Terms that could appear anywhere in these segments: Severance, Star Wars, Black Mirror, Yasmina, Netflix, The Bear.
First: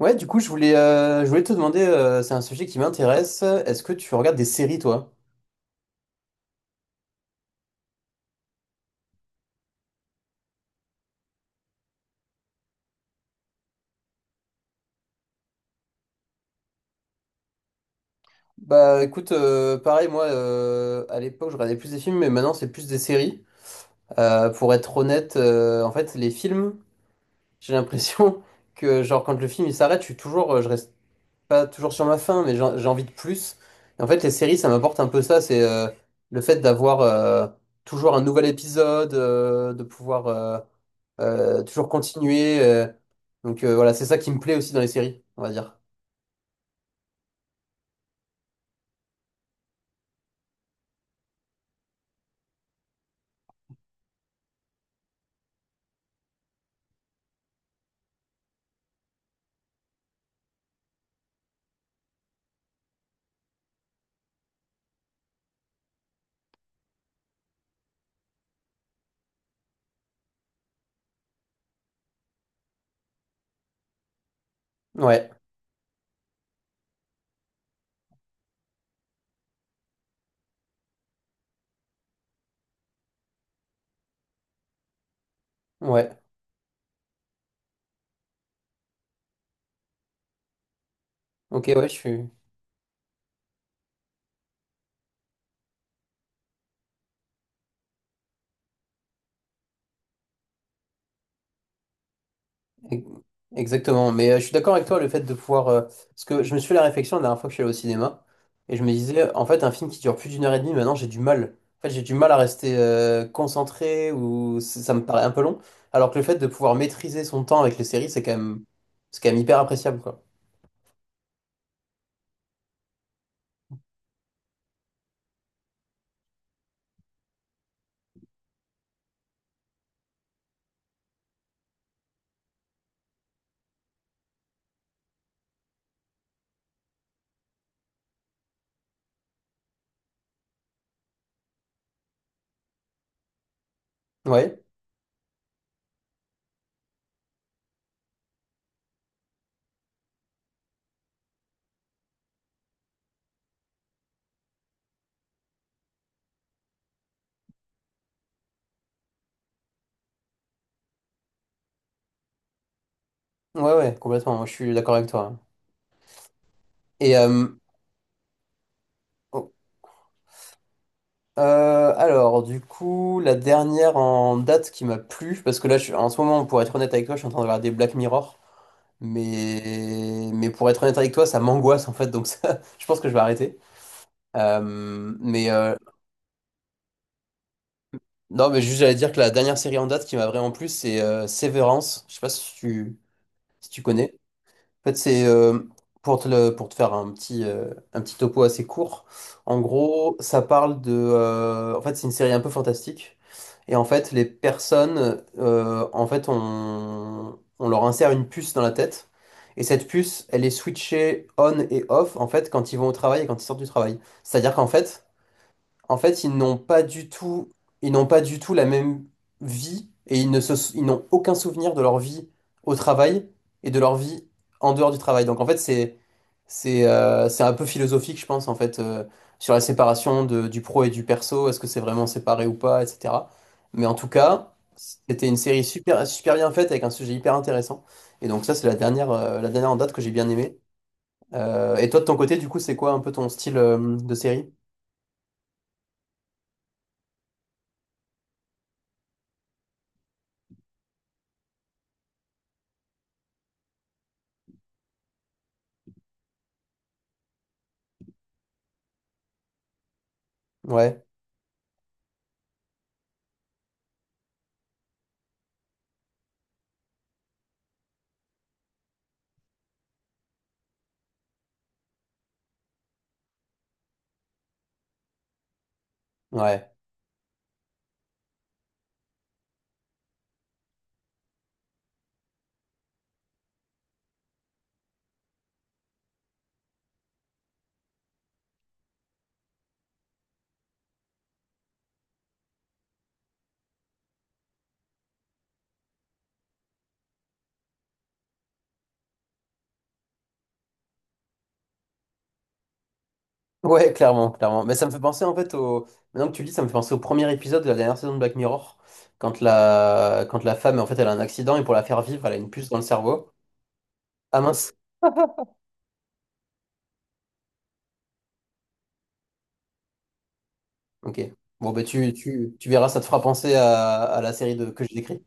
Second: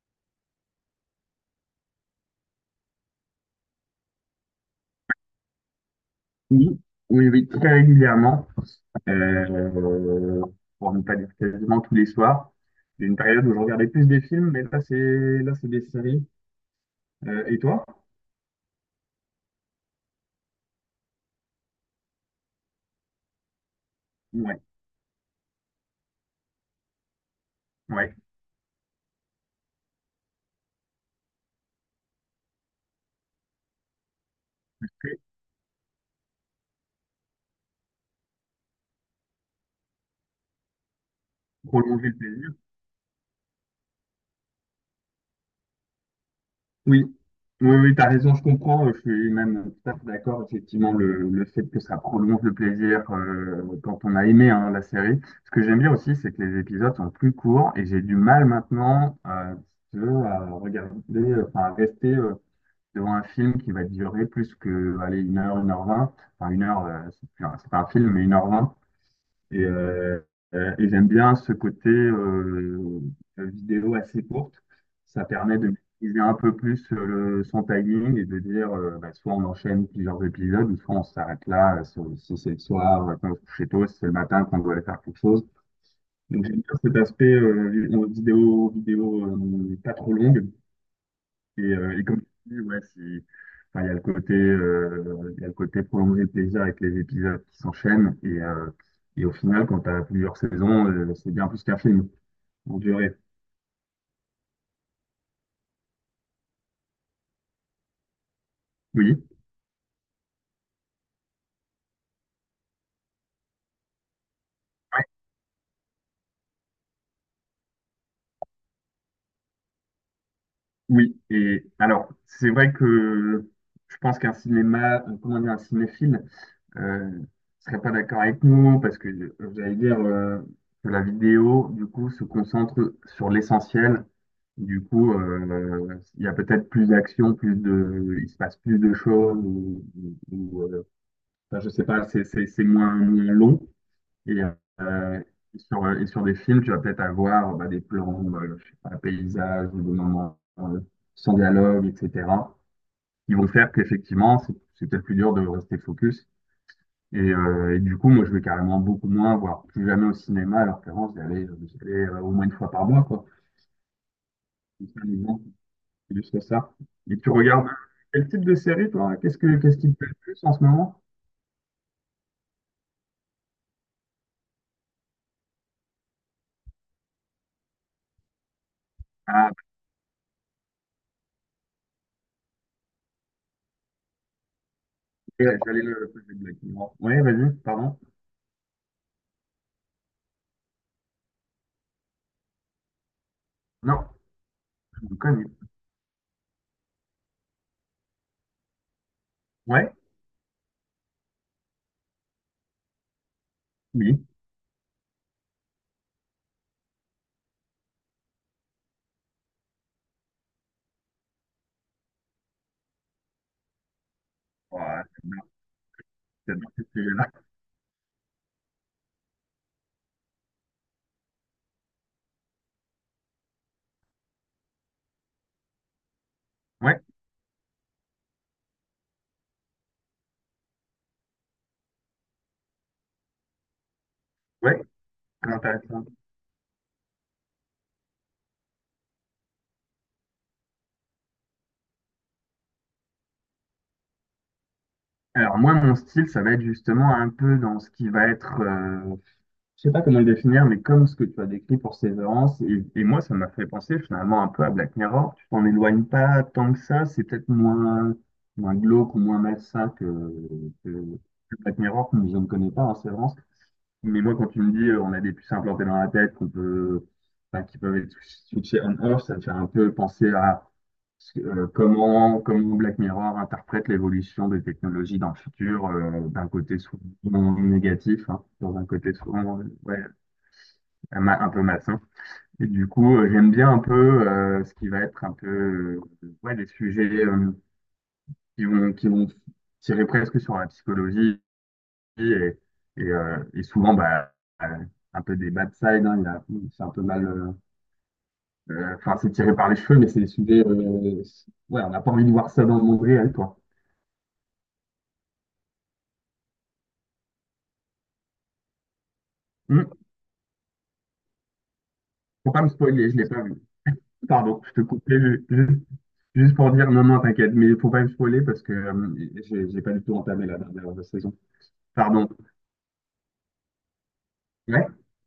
Ouais, du coup, je voulais te demander, c'est un sujet qui m'intéresse. Est-ce que tu regardes des séries, toi? Oui, oui, oui, très régulièrement, euh, pour ne pas dire quasiment tous les soirs. Il y a une période où je regardais plus des films, mais là, c'est des séries. Et toi? Bah, écoute, pareil, moi, à l'époque, je regardais plus des films, mais maintenant, c'est plus des séries. Euh, Ouais, pour être honnête, en fait, les films, j'ai ouais. l'impression que, genre, quand le film il s'arrête, je reste pas toujours sur ma faim, mais j'ai envie de plus. Et en fait, les séries, ça m'apporte un Ok. peu ça, c'est le fait d'avoir toujours un nouvel épisode, de pouvoir toujours Prolonger le plaisir. continuer. Donc, voilà, c'est ça qui me plaît aussi dans les séries, on va dire. Oui, oui, oui, t'as raison, je comprends. Je suis même tout à fait d'accord. Effectivement, le fait que ça prolonge le plaisir quand on a aimé, hein, la série. Ce que j'aime bien aussi, c'est que les épisodes sont plus courts et j'ai du mal maintenant, si tu veux, à regarder, à rester. Devant un film qui va durer plus que, allez, 1 heure, 1h20. Enfin, 1 heure, c'est pas un film, mais 1h20. Et, euh, et j'aime bien ce côté vidéo assez courte. Ça Ouais, permet de maîtriser un peu plus son timing et de dire, bah, soit on enchaîne plusieurs épisodes, ou soit on s'arrête là, si c'est le soir, qu'on se couche tôt, si c'est le matin qu'on doit aller faire quelque chose. ouais. Donc j'aime bien cet aspect vidéo, pas trop longue, et, Ok, ouais, je euh, et comme tu suis. dis, ouais, il y a le côté, prolonger le plaisir avec les épisodes qui s'enchaînent. Et au final, quand tu as plusieurs saisons, c'est bien plus qu'un film en E- durée. Exactement, mais je suis d'accord avec toi, le fait de pouvoir, parce que je me suis fait la réflexion la dernière fois que je suis allé au cinéma, et je me Oui. disais, en fait, un film qui dure plus d'une heure et demie, maintenant j'ai du mal. En fait, j'ai du mal à rester concentré, ou ça me Ouais. paraît un peu long, alors que le fait de pouvoir maîtriser son temps avec les séries, c'est quand même hyper appréciable, quoi. Oui. Et alors, c'est vrai que je pense qu'un cinéma, comment dire, un cinéphile, euh, serait pas d'accord avec nous parce que, j'allais dire que la vidéo, du coup, se concentre sur l'essentiel. Du coup, il y a peut-être plus d'action, il se passe plus de choses, euh, enfin, je sais pas, c'est moins long. Et, Ouais, euh, et sur des films, tu vas peut-être avoir, bah, des plans, je sais pas, paysages, ou des moments, sans dialogue, etc. qui vont faire qu'effectivement, c'est peut-être plus dur de rester focus. Et du coup, moi, je vais carrément beaucoup moins, voire plus jamais au cinéma, alors qu'avant, j'y allais, au moins une fois par mois, quoi. ouais, ouais, complètement, moi, je suis C'est d'accord ça, avec les toi, hein. gens. C'est juste ça. Et Et tu euh, regardes quel type de série, toi? Qu'est-ce oh, que qu'est-ce qui te plaît le plus en ce moment? Alors, du coup, la dernière en date qui m'a plu, parce que en ce moment, pour être honnête avec toi, je suis en train de regarder Black Mirror. Ah, Mais pour être honnête avec toi, ça m'angoisse en fait, donc ça, je pense que je vais arrêter. Euh, bah, mais euh, j'allais le poser de la question. Ouais, vas-y, pardon. non, mais juste j'allais dire que la dernière série en date qui m'a vraiment plu, c'est Severance. Je sais pas si tu, si tu Non, connais. En fait, je me c'est connais. Pour te, pour te faire un un petit topo assez court. En Ouais, gros, ça parle de. En fait, c'est une série un peu fantastique. Et en fait, les oui. personnes, euh, en fait, on leur insère une puce dans la tête. Et cette puce, elle est switchée on et off, en fait, quand ils vont au travail et quand ils sortent du travail. C'est-à-dire qu'en Ouais, fait, ils c'est n'ont bien pas ce du sujet-là. tout, ils n'ont pas du tout la même vie et ils ne se, ils n'ont aucun souvenir de leur vie au travail et de leur vie en dehors du travail. Donc en fait, Ouais, c'est un peu philosophique, je pense, en fait, sur la séparation du pro et du perso. Est-ce que c'est vraiment séparé ou pas, etc. Mais en tout cas, ouais, c'était une très série intéressant. super, super bien faite avec un sujet hyper intéressant. Et donc ça, c'est la dernière en date que j'ai bien aimée. Et toi, de ton côté, du coup, c'est quoi un peu ton style, de série? Alors moi, mon style, ça va être justement un peu dans ce qui va être, je sais pas comment le définir, mais comme ce que tu as décrit pour Severance, et moi, ça m'a fait penser finalement un peu à Black Mirror. Tu t'en éloignes pas tant que ça, c'est peut-être moins, moins glauque ou moins malsain que, Ouais, que que Black Mirror, que je ne connais pas en Severance. Mais moi, quand tu me dis, on a des puces implantées dans la tête qu'on peut, enfin, qui peuvent être switchées on-off, ça me fait un peu penser à, comment Black Mirror interprète l'évolution des technologies dans le futur, d'un ouais, côté souvent négatif, hein, dans un côté souvent, ouais, un, un peu maçon. Et du coup, j'aime bien un peu, ce qui va être un peu, ouais, des sujets, qui vont tirer presque sur la psychologie et, et souvent bah, euh, un peu des bad sides, hein, c'est un peu mal. Enfin, c'est tiré par les cheveux, mais c'est des sujets, ouais, on n'a pas envie de voir ça dans le monde réel, quoi. ouais, clairement, clairement. Mais ça me fait penser en fait au. Maintenant que tu le dis, ça me fait penser au premier épisode de la dernière saison de Black Mirror, Hum, quand la femme en fait elle a un accident et pour la faire vivre, elle a une faut pas puce me dans le spoiler, je l'ai cerveau. pas vu. Ah Pardon, je mince, te juste, pour dire non, non, t'inquiète, mais faut pas me spoiler parce que, j'ai pas du tout entamé la dernière ok. saison. Bon bah Pardon. Tu verras, ça te fera penser à la série de que j'ai décrit.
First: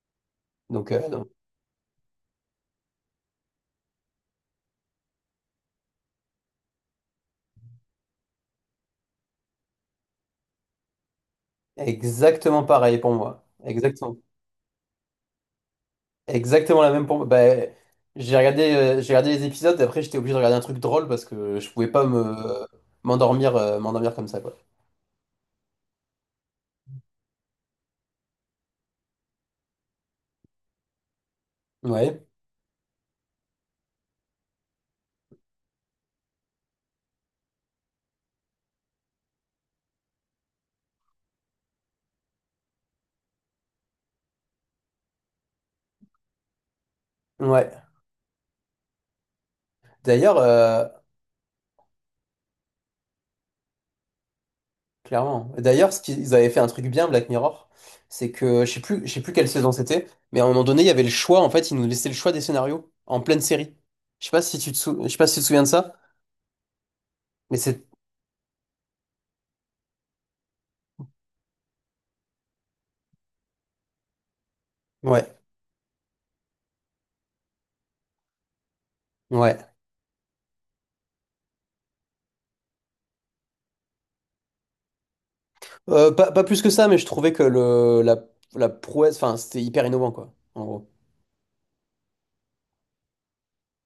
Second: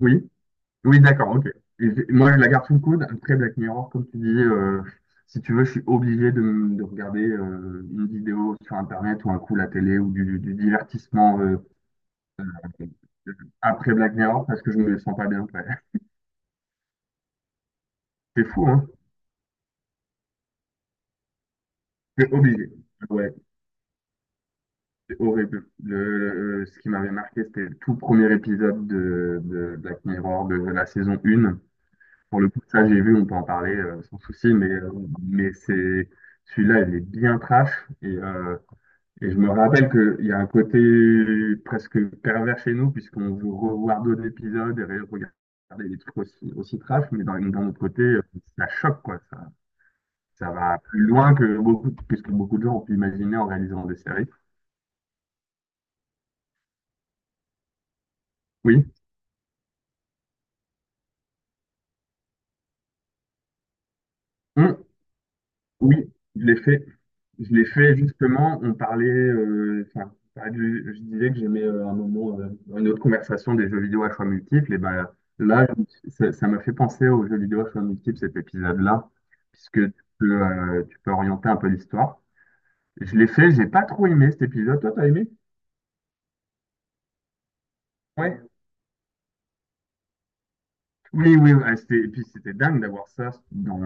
Oui, Donc, oui, euh, donc, d'accord, ok. Et moi, je la garde sous le coude. Après, Black Mirror, comme tu dis, si tu veux, je suis obligé de, de regarder, une vidéo sur Internet ou un coup la télé ou du divertissement, exactement pareil pour euh, moi, après Black exactement. Mirror parce que je me sens pas bien après. Exactement la même pour Bah, C'est fou, hein? J'ai regardé les épisodes, après j'étais obligé de regarder un truc drôle parce que je pouvais pas C'est me obligé. Ouais, m'endormir m'endormir comme ça, quoi. c'est horrible. Ce qui m'avait marqué, c'était le tout premier épisode de Black Mirror de la saison 1. Ouais. Pour le coup, ça, j'ai vu, on peut en parler, sans souci, mais c'est celui-là, il est bien trash. Et, euh, et je me rappelle qu'il y a un côté presque pervers chez nous, puisqu'on veut revoir d'autres épisodes et regarder des trucs aussi, aussi trash, mais d'un Ouais. autre côté, ça choque, quoi. Ça, D'ailleurs, ça va plus loin que beaucoup, que ce que beaucoup de gens ont pu imaginer en réalisant des séries. clairement. D'ailleurs, ce qu'ils avaient fait un truc bien, Black Mirror, c'est que Oui. Je sais plus quelle saison c'était, mais à un moment donné, il y avait le choix, en fait, ils nous laissaient le choix des scénarios en pleine série. Hum. Je sais pas si tu te souviens de ça, Oui, je l'ai fait. Je mais l'ai c'est. fait justement. On parlait, on je disais que j'aimais, un moment, dans une autre conversation des jeux vidéo à choix multiples. Et ben Ouais. là, ça m'a fait penser aux jeux vidéo à choix multiples, cet épisode-là, Ouais. puisque tu peux orienter un peu l'histoire. Je l'ai fait, j'ai pas trop aimé cet épisode. Toi, t'as aimé? Pas, pas plus que ça, mais je trouvais que Ouais. la prouesse, enfin, c'était hyper innovant, quoi, en gros. Oui, oui, ouais, et puis c'était dingue d'avoir ça dans,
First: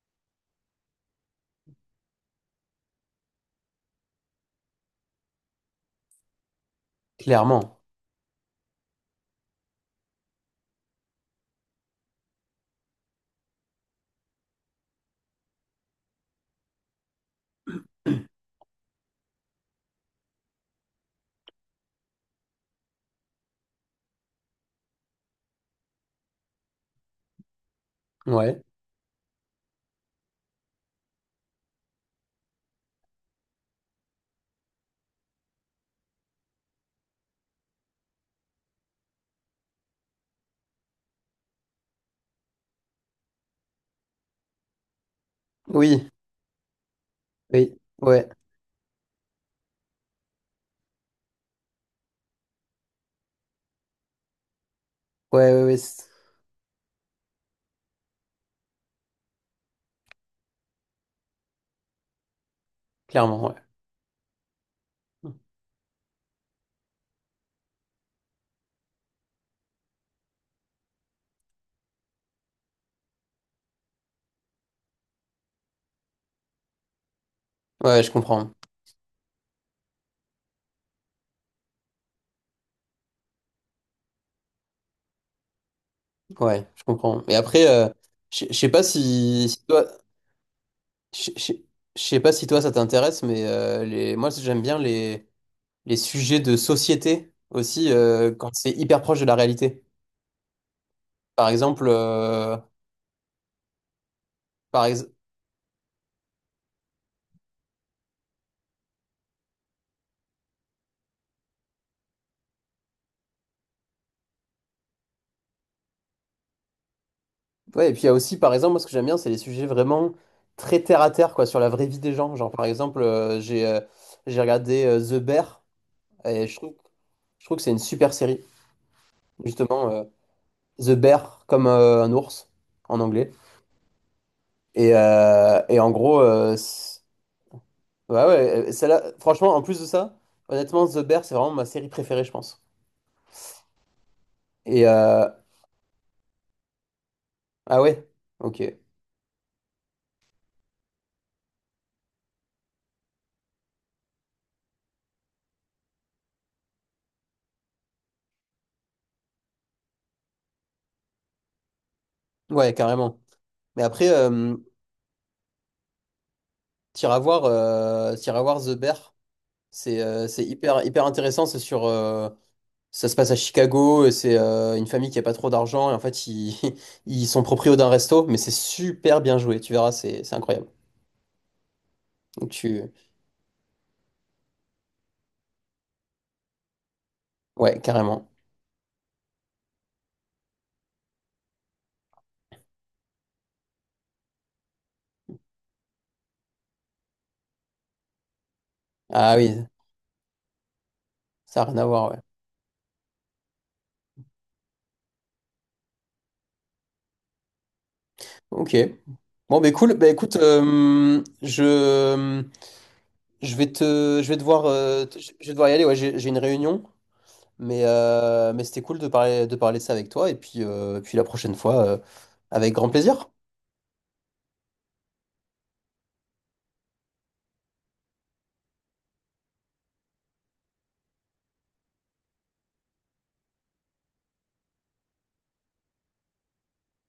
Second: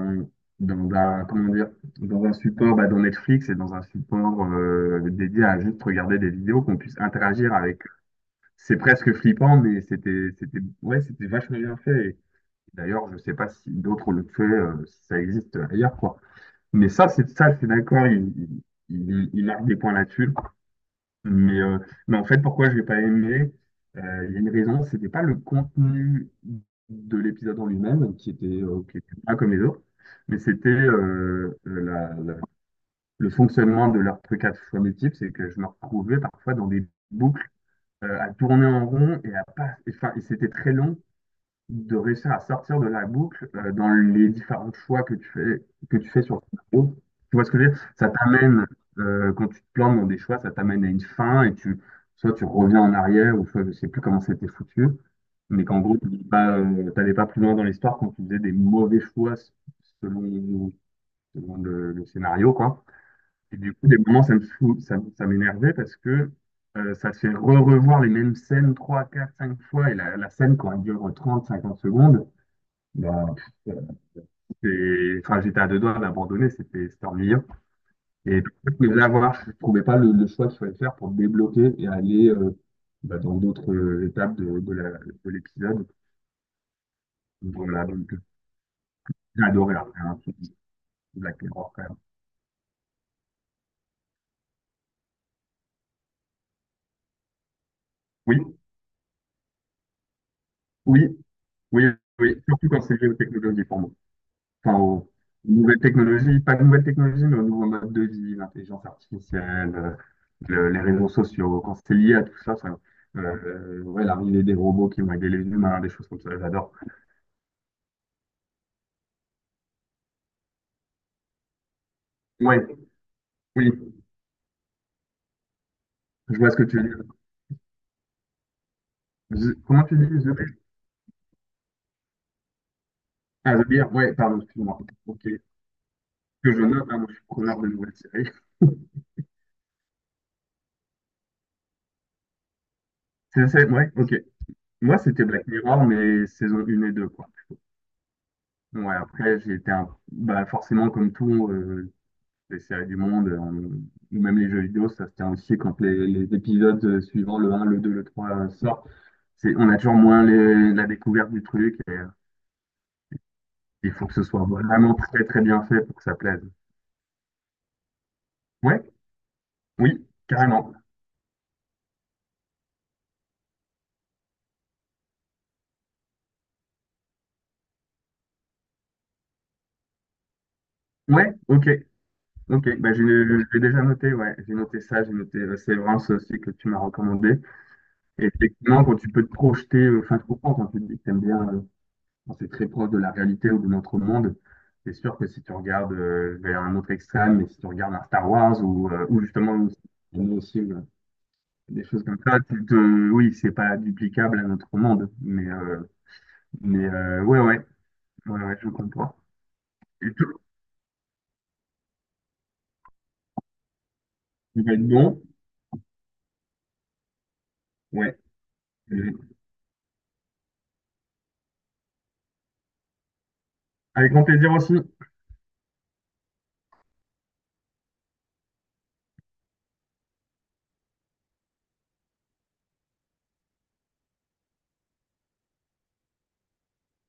dans un, comment dire, dans un support, bah, dans Netflix et dans un support, dédié à juste regarder des vidéos qu'on puisse interagir Clairement. avec. C'est presque flippant, mais c'était, c'était, ouais, c'était vachement bien fait. Et d'ailleurs, je sais pas si d'autres le font, si ça existe ailleurs, quoi. Mais ça, c'est ça, je suis d'accord, il marque des points là-dessus. Mais, euh, mais en fait, pourquoi je l'ai pas aimé, il y a une raison, c'était pas le contenu de l'épisode en lui-même Ouais. Qui était pas comme les autres, mais c'était, le fonctionnement de leur truc à choix multiples, c'est que je me retrouvais parfois dans des boucles, à tourner en rond et à pas, et, enfin, et c'était très long de réussir à sortir de la boucle, dans les différents choix que tu fais, Oui, sur ton parcours. Tu vois ce que je veux oui, dire? Ça ouais, t'amène, quand tu te plantes dans des choix, ça t'amène à une fin et tu, soit tu reviens en arrière ou soit je sais plus comment c'était foutu, ouais, ouais, mais ouais, qu'en gros, c'est- tu n'allais pas, t'allais pas plus loin dans l'histoire quand tu faisais des mauvais selon, selon le scénario, quoi. clairement, ouais. Et du coup, des moments, ça, ça m'énervait parce que, ça te fait re-revoir les mêmes scènes 3 4 5 fois et la scène, quand elle dure 30, 50 secondes, ben, pff, enfin, j'étais à deux doigts d'abandonner, c'était c'était ennuyant. Ouais, je Et comprends. je voulais l'avoir, je trouvais pas le, le choix qu'il fallait faire pour me débloquer et aller, bah, dans d'autres, étapes de, de l'épisode. Ouais, je comprends. Et après, Voilà, donc je sais pas j'ai si, si adoré toi, après, hein, je Black je- Mirror quand même. je sais pas si toi ça t'intéresse, mais moi j'aime bien les sujets de société aussi Oui, quand c'est hyper proche de la réalité. oui, Par oui, exemple, oui, surtout quand c'est géotechnologie pour moi. Enfin, par ex- aux nouvelles technologies, pas de nouvelles technologies, mais aux nouveaux modes de vie, l'intelligence artificielle, les réseaux sociaux, quand c'est lié à tout ça, ça, ouais, l'arrivée des robots qui vont aider les humains, des choses comme ça, j'adore. ouais, et puis il y a aussi, par exemple, moi ce que j'aime bien, c'est les sujets vraiment très terre à terre, quoi, sur la vraie vie des gens. Genre, Ouais, par exemple, oui, j'ai regardé The Bear. je Et vois je ce que trouve, tu veux dire. je trouve que c'est une super série, Comment justement, tu dis The Bear? The Bear comme un ours en anglais. Ah, The Bear, ouais, pardon, excuse-moi. Ok, Et en gros, que je note, hein, moi je suis preneur de nouvelles ouais, séries. Celle-là, franchement, en plus de ça, honnêtement, The Bear, c'est vraiment ma série préférée, je pense. Ouais, ok. Et Moi, c'était Black Mirror, mais saison 1 et 2 quoi. ah ouais, ok, Ouais, après, j'ai été un... bah, forcément, comme tout, les séries du monde, ou même les jeux vidéo, ça se tient aussi quand les épisodes, suivants, le un le 2 le trois, sortent. C'est, on a toujours moins la découverte du truc et, ouais, carrément. Mais il faut après, que ce soit vraiment très très bien fait pour que ça plaise. T'iras voir The Ouais, Bear, oui, c'est carrément. hyper, hyper intéressant, c'est sur, ça se passe à Chicago, et c'est une famille qui a pas trop d'argent, et en fait, ils, ils sont proprios d'un resto, mais c'est super bien joué, tu verras, c'est incroyable. Ouais, ok, Donc ok. tu... Bah, j'ai, je l'ai déjà noté, ouais. J'ai noté ça, j'ai noté, Severance aussi que tu m'as recommandé. Ouais, Et carrément. effectivement, quand tu peux te projeter, enfin, je comprends quand tu te dis que t'aimes bien, bon, c'est très proche de la réalité ou de notre monde. C'est sûr que si tu regardes, vers un autre extrême, mais si tu regardes un Star Wars ou Ah oui, justement une autre cible, ça n'a rien des à choses voir, ouais. comme ça, tu te... oui, c'est pas duplicable à notre monde. Mais ouais, ouais, ouais, ouais, je Ok. comprends. Bon, bah cool, bah Et tout, écoute, je vais te, il va être bon. je vais devoir y aller, ouais, j'ai une réunion, Ouais. Mais c'était Et cool de parler de ça avec toi, et puis, puis la prochaine fois, avec grand plaisir. avec grand plaisir aussi.